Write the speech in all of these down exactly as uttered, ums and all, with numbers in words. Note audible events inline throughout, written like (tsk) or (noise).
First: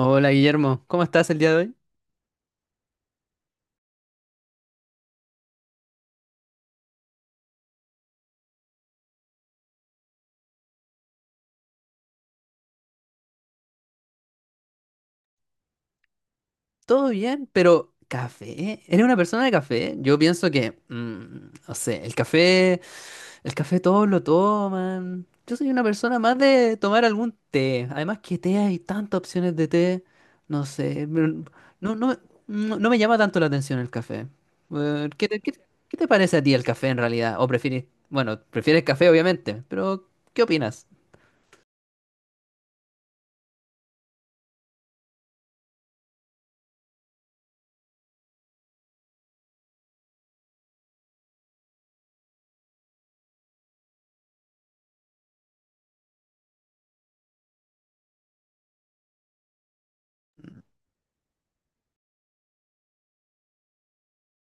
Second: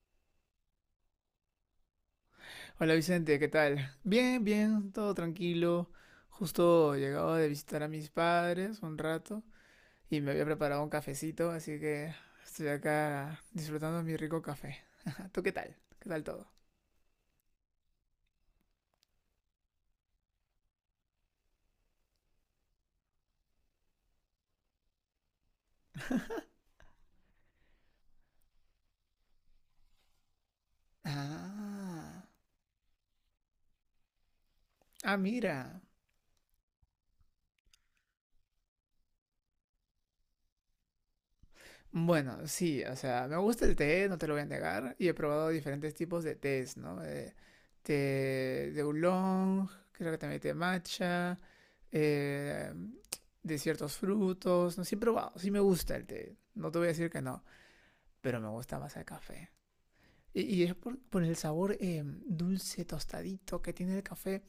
Hola Guillermo, ¿cómo estás el día de hoy? Hola Vicente, ¿qué tal? Bien, bien, todo tranquilo. Justo llegaba de visitar a mis padres un rato y me había preparado un cafecito, así que estoy acá disfrutando mi rico café. (laughs) ¿Tú qué tal? ¿Qué tal todo? Todo bien, pero café. ¿Eh? ¿Eres una persona de café? Yo pienso que, mm, no sé, el café, el café todos lo toman. Yo soy una persona más de tomar algún té. Además que té hay tantas opciones de té. No sé. Mm, no, no, Ah, no, no me llama tanto la atención el café. Eh, ah, ¿Qué te, qué- mira. qué te parece a ti el café en realidad? ¿O prefieres, bueno, prefieres café obviamente, pero qué opinas? Bueno, sí, o sea, me gusta el té, no te lo voy a negar, y he probado diferentes tipos de tés, ¿no? Eh, té de oolong, creo que también té matcha, eh, de ciertos frutos. No, sé, sí he probado, sí me gusta el té. No te voy a decir que no, pero me gusta más el café. Y, y es por, por el sabor eh, dulce, tostadito que tiene el café.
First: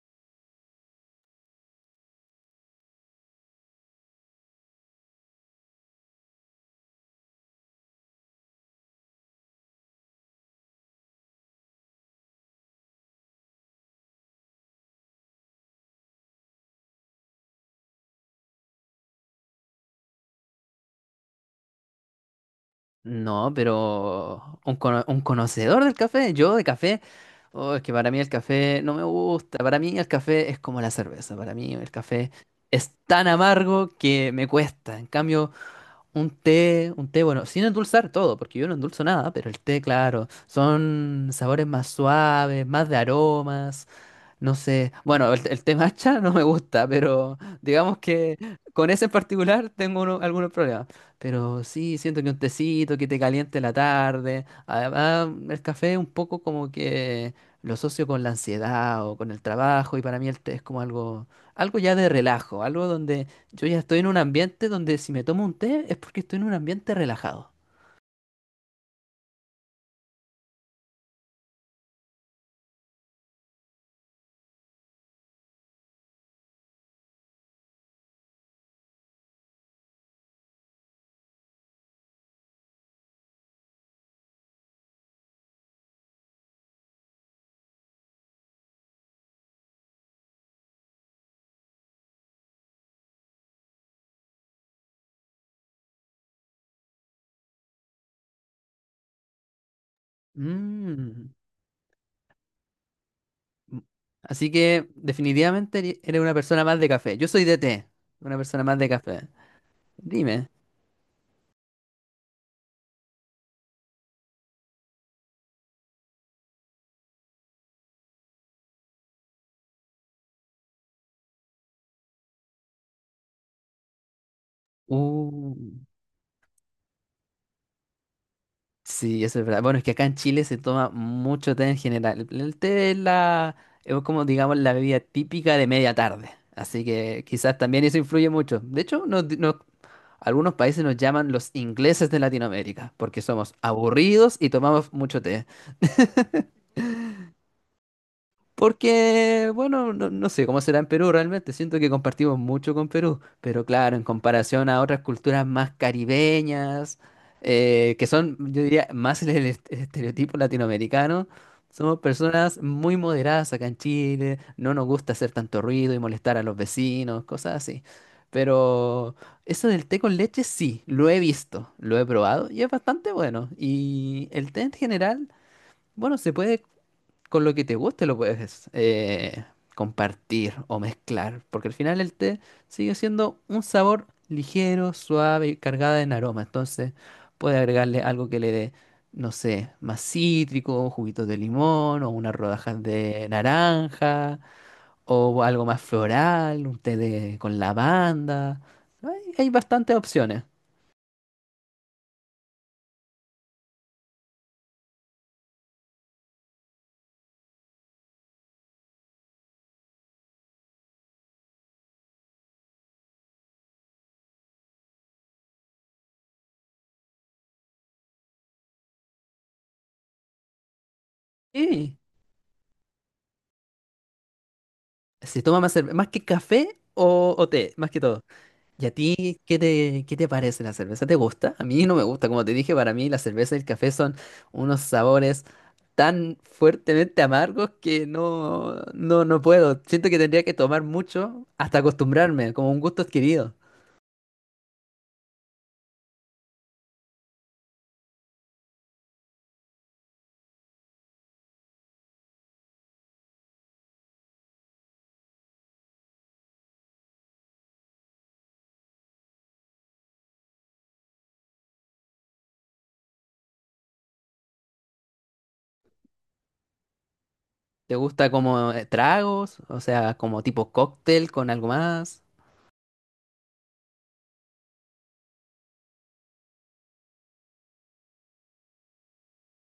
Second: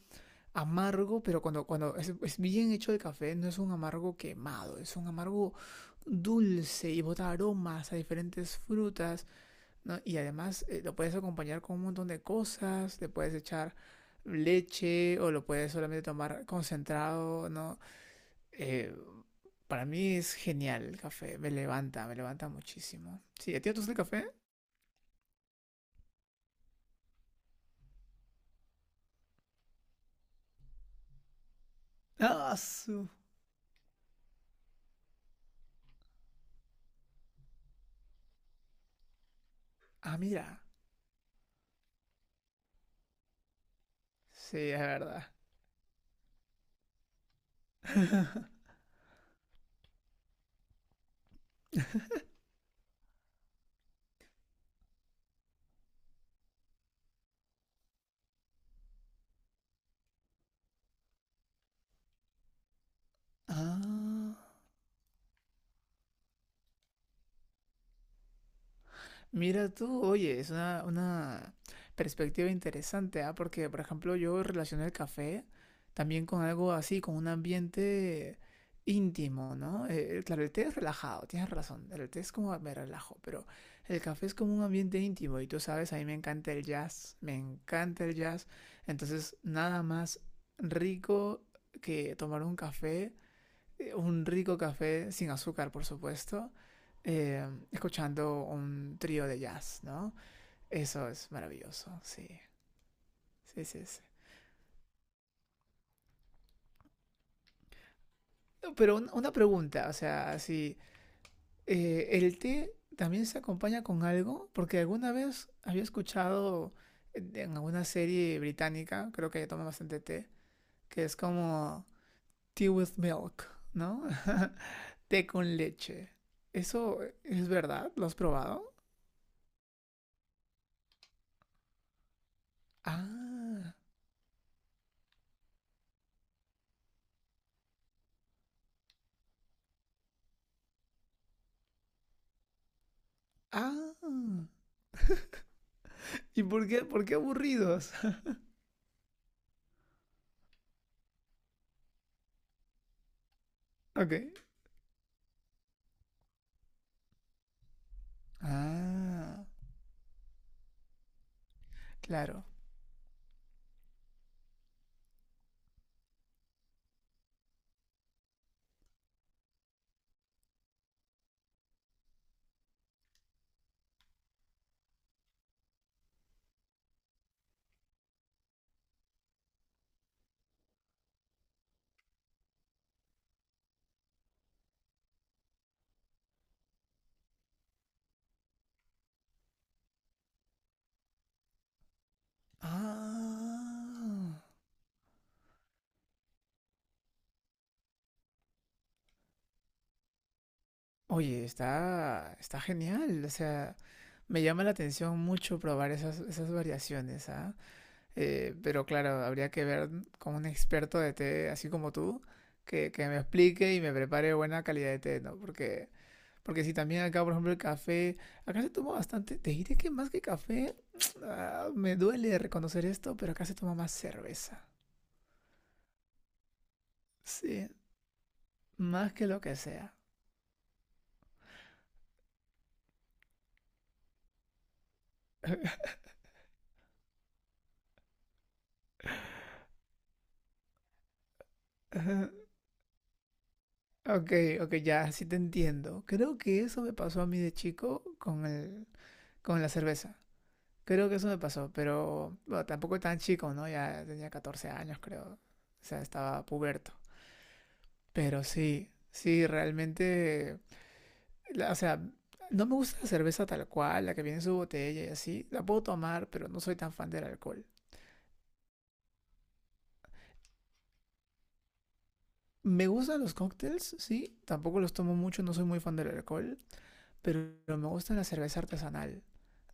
Amargo, pero cuando, cuando es, es bien hecho el café, no es un amargo quemado, es un amargo dulce y bota aromas a diferentes frutas, ¿no? Y además eh, lo puedes acompañar con un montón de cosas, le puedes echar leche o lo puedes solamente tomar concentrado, ¿no? Eh, para mí es genial el café, me levanta, me levanta muchísimo. No, Sí, ¿a ti no te gusta el café? pero un, cono- un conocedor del café, yo de café, oh, es que para mí el café no me gusta, para mí el café es como la cerveza, para mí el café Ah, es su. tan amargo que me cuesta, en cambio un té, un té, bueno, sin endulzar todo, porque yo no endulzo nada, pero el té, Ah, claro, mira. son sabores más suaves, más de aromas, no Sí, es sé. verdad. Bueno, el, el té matcha no me gusta, pero digamos que con ese en particular tengo uno- algunos problemas. Pero sí, siento que un tecito que te caliente la tarde. Además, el café un poco como que lo asocio con la ansiedad o con el trabajo, y para mí el té es como algo, algo ya de relajo, algo donde yo ya estoy en un Ah. ambiente donde si me tomo un té es porque estoy en un ambiente relajado. Mira tú, oye, es una, una perspectiva interesante, ¿ah? Porque, por ejemplo, yo relacioné el café también con algo así, con un ambiente íntimo, ¿no? Eh, eh, claro, el té es relajado, tienes razón, el té es como me relajo, pero el café es como un ambiente íntimo y tú sabes, a mí me encanta el jazz, me encanta el jazz, entonces nada más rico que tomar un café un rico café sin azúcar, por supuesto, eh, escuchando un trío de jazz, ¿no? Eso Mm. es maravilloso, sí, sí, sí, sí. Así que definitivamente eri- eres una persona más de café. Yo soy de té, una persona más No, de pero un- café. una pregunta, o sea, Dime. si eh, el té también se acompaña con algo, porque alguna vez había escuchado en en alguna serie británica, creo que toman bastante té, que es como tea with milk, ¿no? (laughs) Té Uh. con leche. ¿Eso es verdad? ¿Lo has probado? Sí, eso es verdad. Bueno, es que acá en Chile se toma mucho té en general. El el té es la, Ah, es como digamos la bebida típica de media tarde. Así que quizás también eso influye mucho. De hecho, nos, di- nos- algunos países nos llaman los ingleses de Latinoamérica, porque somos aburridos y Ah, tomamos mucho té. ¿y por qué, por qué (laughs) aburridos? (laughs) Porque, bueno, no, no sé cómo será en Perú realmente, siento que compartimos mucho con Perú, pero claro, en Ok. comparación a otras culturas más caribeñas, eh, que son, yo diría, más el, el Ah, est- el estereotipo latinoamericano, somos claro. personas muy moderadas acá en Chile, no nos gusta hacer tanto ruido y molestar a los vecinos, cosas así. Pero eso del té con leche sí, lo he visto, lo he probado y es bastante bueno. Y el té en general... Bueno, se puede con lo que te guste lo puedes eh, compartir o mezclar, porque al final el té sigue siendo un sabor ligero, suave y cargada en aroma. Entonces, puede agregarle algo que le dé, no sé, más cítrico, juguitos de limón o unas rodajas de naranja Ah. o algo más floral, un té de, con lavanda. Hay, hay bastantes opciones. Oye, está, está genial. O sea, me llama la atención mucho probar esas, esas variaciones, ¿ah? Eh, pero claro, habría que ver con un experto de té, así como tú, que, que me explique y me prepare buena calidad de té, ¿no? Porque Porque si también acá, por ejemplo, el café, acá se toma bastante, te diré que más que café, (tsk) ah, Y me duele reconocer esto, pero acá se toma más cerveza. se toma más, cerve- más que café o, o Sí, té, más que todo. ¿Y a más que ti lo que qué sea. te, qué te parece la cerveza? ¿Te gusta? A mí no me gusta. Como te dije, para mí la cerveza y el café son unos sabores (laughs) tan fuertemente amargos que no, no, no puedo. Siento que tendría que tomar mucho hasta acostumbrarme, como un gusto adquirido. Ok, ok, ya, sí te entiendo. Creo que eso me pasó a mí de chico con el, con la cerveza. Creo que eso me pasó, pero bueno, tampoco tan chico, ¿no? Ya tenía catorce años, creo. O sea, estaba puberto. Pero sí, sí, realmente la- o sea, no me gusta la cerveza tal cual, la que viene en su botella y así. La puedo tomar, pero no soy tan fan del alcohol. ¿Te gusta como eh, tragos? O sea, como tipo cóctel con algo más. Me gustan los cócteles, sí. Tampoco los tomo mucho, no soy muy fan del alcohol. Pero me gusta la cerveza artesanal.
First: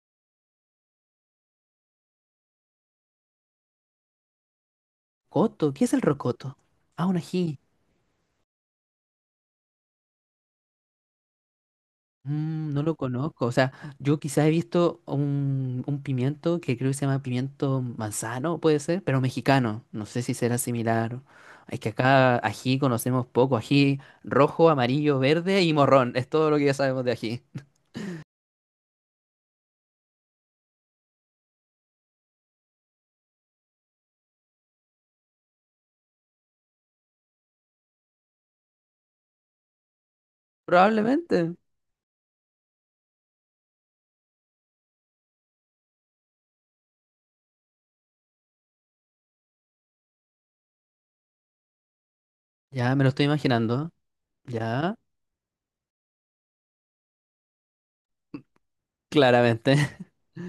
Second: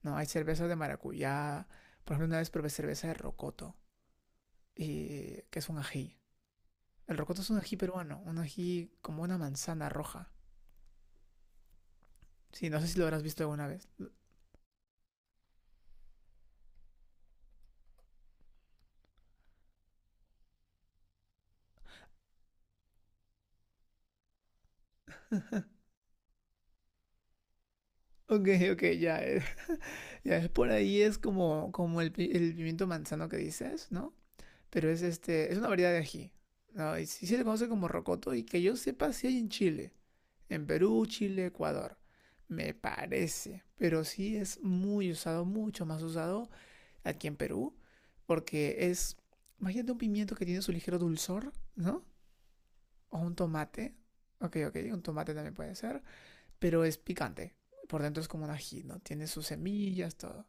No, hay cerveza de maracuyá. Por ejemplo, una vez probé cerveza de rocoto, y, que es ¿Coto? un ¿Qué es el ají. rocoto? Ah, El un rocoto es un ají. ají peruano, un ají como una manzana roja. Sí, Mm, no no sé lo si lo habrás visto conozco. O alguna sea, vez. yo quizás he visto un, un pimiento que creo que se llama pimiento manzano, puede ser, pero mexicano. No sé si será similar. Es que acá ají conocemos poco. Ají rojo, amarillo, verde y morrón. Es todo lo que ya sabemos de ají. Ok, ok, ya, eh, (laughs) ya es por ahí, es como, como el, pi- el pimiento manzano que dices, ¿no? Pero es este, es una variedad de ají. ¿No? Y sí sí se le conoce como rocoto y que yo sepa si hay en Chile, en Perú, Chile, Probablemente. Ecuador. Me parece, pero sí es muy usado, mucho más usado aquí en Perú, porque es, imagínate un pimiento que tiene su ligero dulzor, ¿no? Ya me lo O estoy un imaginando. tomate, ok, ok, Ya, un tomate también puede ser, pero es picante. Por dentro es como un ají, ¿no? Tiene sus claramente. semillas, (laughs) todo.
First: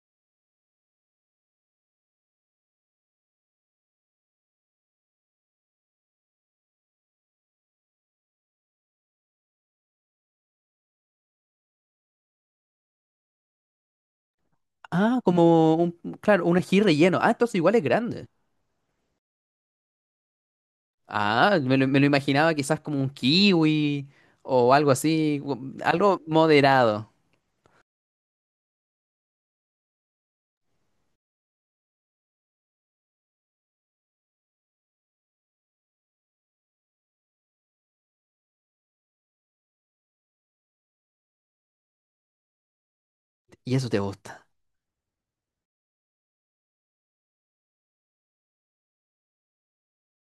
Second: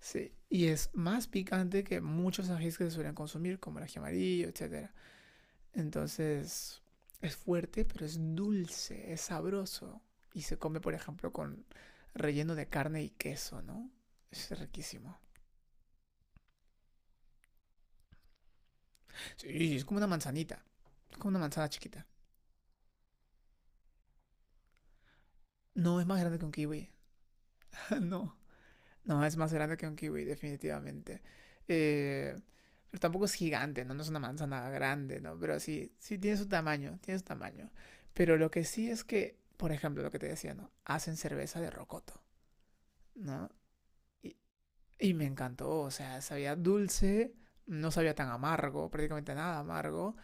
Sí, y es más picante que muchos ajís que se suelen consumir, como el ají amarillo, etcétera. Entonces es fuerte, pero es dulce, es sabroso. Y se come, por ejemplo, con relleno de carne y queso, ¿no? Es riquísimo. Ah, como un, claro, un ají relleno. Ah, entonces igual es grande. Sí, es como una manzanita. Es como una Ah, manzana me lo, me chiquita. lo imaginaba quizás como un kiwi o algo así, u- No, es más algo grande que un kiwi. moderado. (laughs) no, no, es más grande que un kiwi, definitivamente. Eh, pero tampoco es gigante, ¿no? No es una manzana grande, ¿no? Pero sí, sí tiene su tamaño, tiene su tamaño. Pero lo que sí es que, por ejemplo, lo que te decía, ¿no? Hacen cerveza de rocoto, ¿no? Y eso te Y gusta. Y me encantó, o sea, sabía dulce, no sabía tan amargo, prácticamente nada amargo,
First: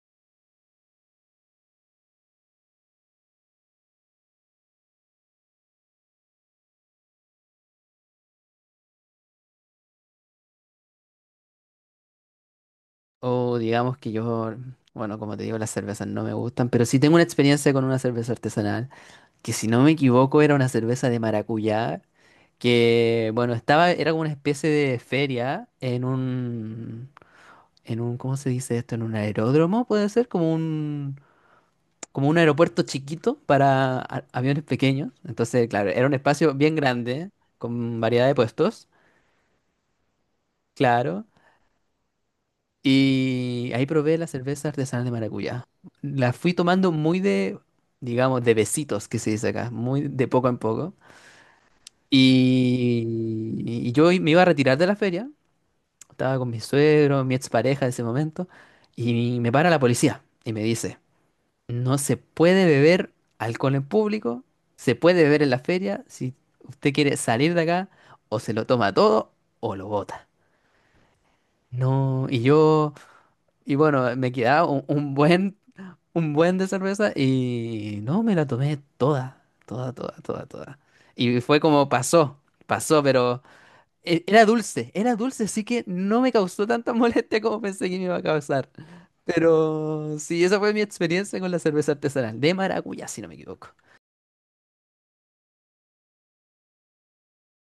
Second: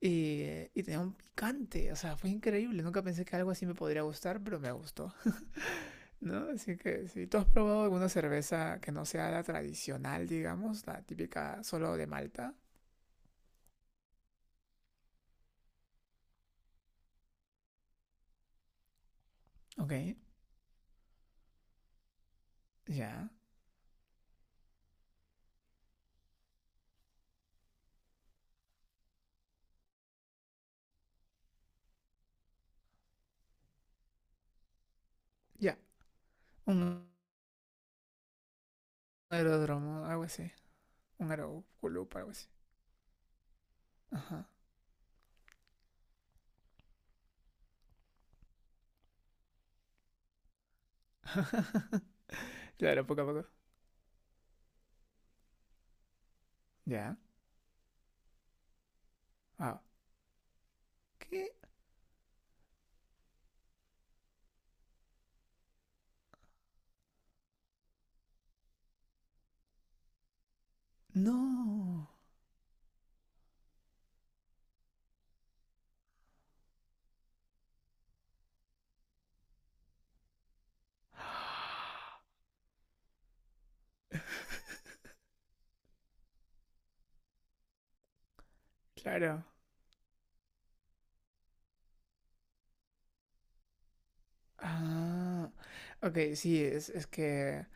y, y tenía un picante, o sea, fue increíble, nunca pensé que algo así me podría gustar, pero me gustó, (laughs) ¿no? Así que si tú has probado alguna cerveza que no sea la tradicional, digamos, la típica solo de Malta, O digamos que yo, bueno, como te digo, las cervezas no me gustan, pero sí tengo una experiencia con una cerveza artesanal, que si no ok, me ya, equivoco era una cerveza de maracuyá, yeah. que bueno, estaba, era como una especie de feria en un, en un, ¿cómo se dice esto? En un aeródromo, puede ser, como un, como un aeropuerto chiquito para a- aviones pequeños. Entonces, Ya, yeah. claro, era un espacio bien Un grande, con variedad de puestos, aeródromo, algo así, claro. un aeroclub, algo así, Y ahí probé la ajá, cerveza artesanal de maracuyá. La fui tomando muy de, digamos, de besitos, que se dice acá, muy de poco en poco. (laughs) claro, poco a poco, Y, y yo me iba a retirar de la feria, estaba con mi ya, yeah. suegro, mi expareja de ese momento, y me para la Wow, policía y me dice, ¿qué? no se puede beber alcohol en público, se puede beber en la feria, si usted quiere salir de acá, o se lo toma todo o lo bota. No. No, y yo... Y bueno, me quedaba un, un buen, un buen de cerveza y no, me la tomé toda, toda, toda, toda, toda. Y fue como pasó, pasó, pero e- era dulce, era dulce, así que no me causó tanta (laughs) molestia como pensé que me iba a causar. Claro. Pero sí, esa fue mi experiencia con la cerveza artesanal de maracuyá, si no me equivoco. Ah, ok, sí, es, es que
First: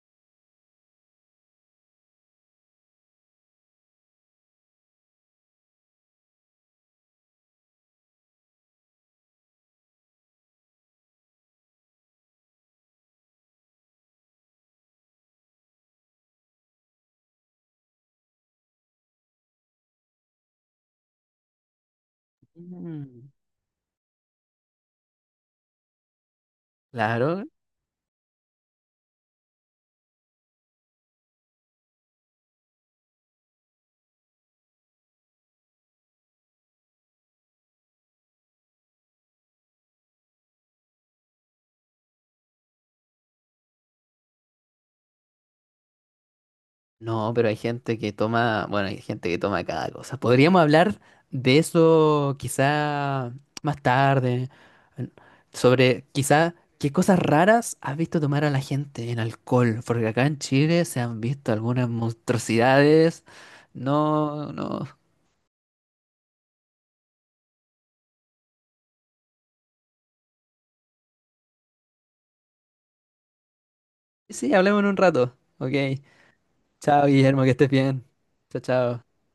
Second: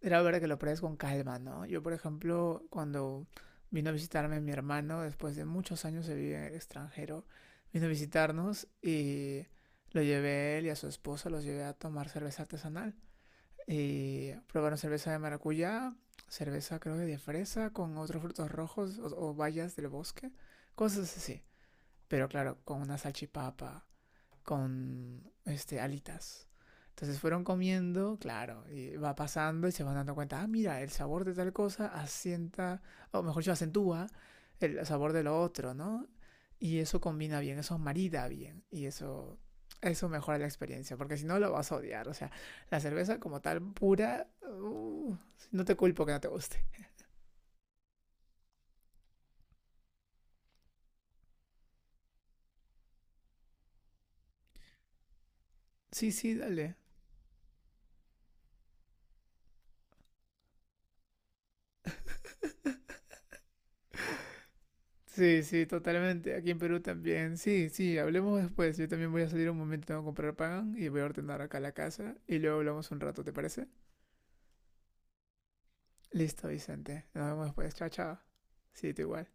era verdad que lo pruebes con calma, ¿no? Yo, por ejemplo, cuando vino a visitarme mi hermano, después de muchos años de vivir en el extranjero, vino a visitarnos y lo llevé él y a su esposa, los llevé a tomar cerveza artesanal. Y probaron cerveza de maracuyá, cerveza creo que de fresa, con otros frutos rojos o, o bayas del bosque, cosas así. Pero claro, con una Mm. salchipapa con este, alitas. Entonces fueron Claro, comiendo, claro, y va pasando y se van dando cuenta, ah, mira, el sabor de tal cosa asienta, o mejor dicho, acentúa el sabor de lo otro, ¿no? Y eso combina bien, eso marida bien, y eso, eso mejora la experiencia, porque si no lo vas a odiar, o sea, la cerveza como tal pura, uh, no te culpo que no te guste. no, pero hay gente que toma, bueno, hay gente que toma cada cosa. Podríamos hablar de eso quizá más tarde, en- sobre Sí, sí, quizá dale, qué cosas raras has visto tomar a la gente en alcohol, porque acá en Chile se han visto algunas monstruosidades. No, no. sí, sí, totalmente. Aquí en Perú también. Sí, sí, hablemos después. Yo también voy a salir un momento, tengo que comprar pan y voy a ordenar acá la casa y luego hablamos un rato, ¿te parece? Sí, sí, hablemos en un rato. Ok. Listo, Vicente. Chao, Nos Guillermo, vemos que estés después. Chao, bien. chao. Chao, Sí, tú chao. igual.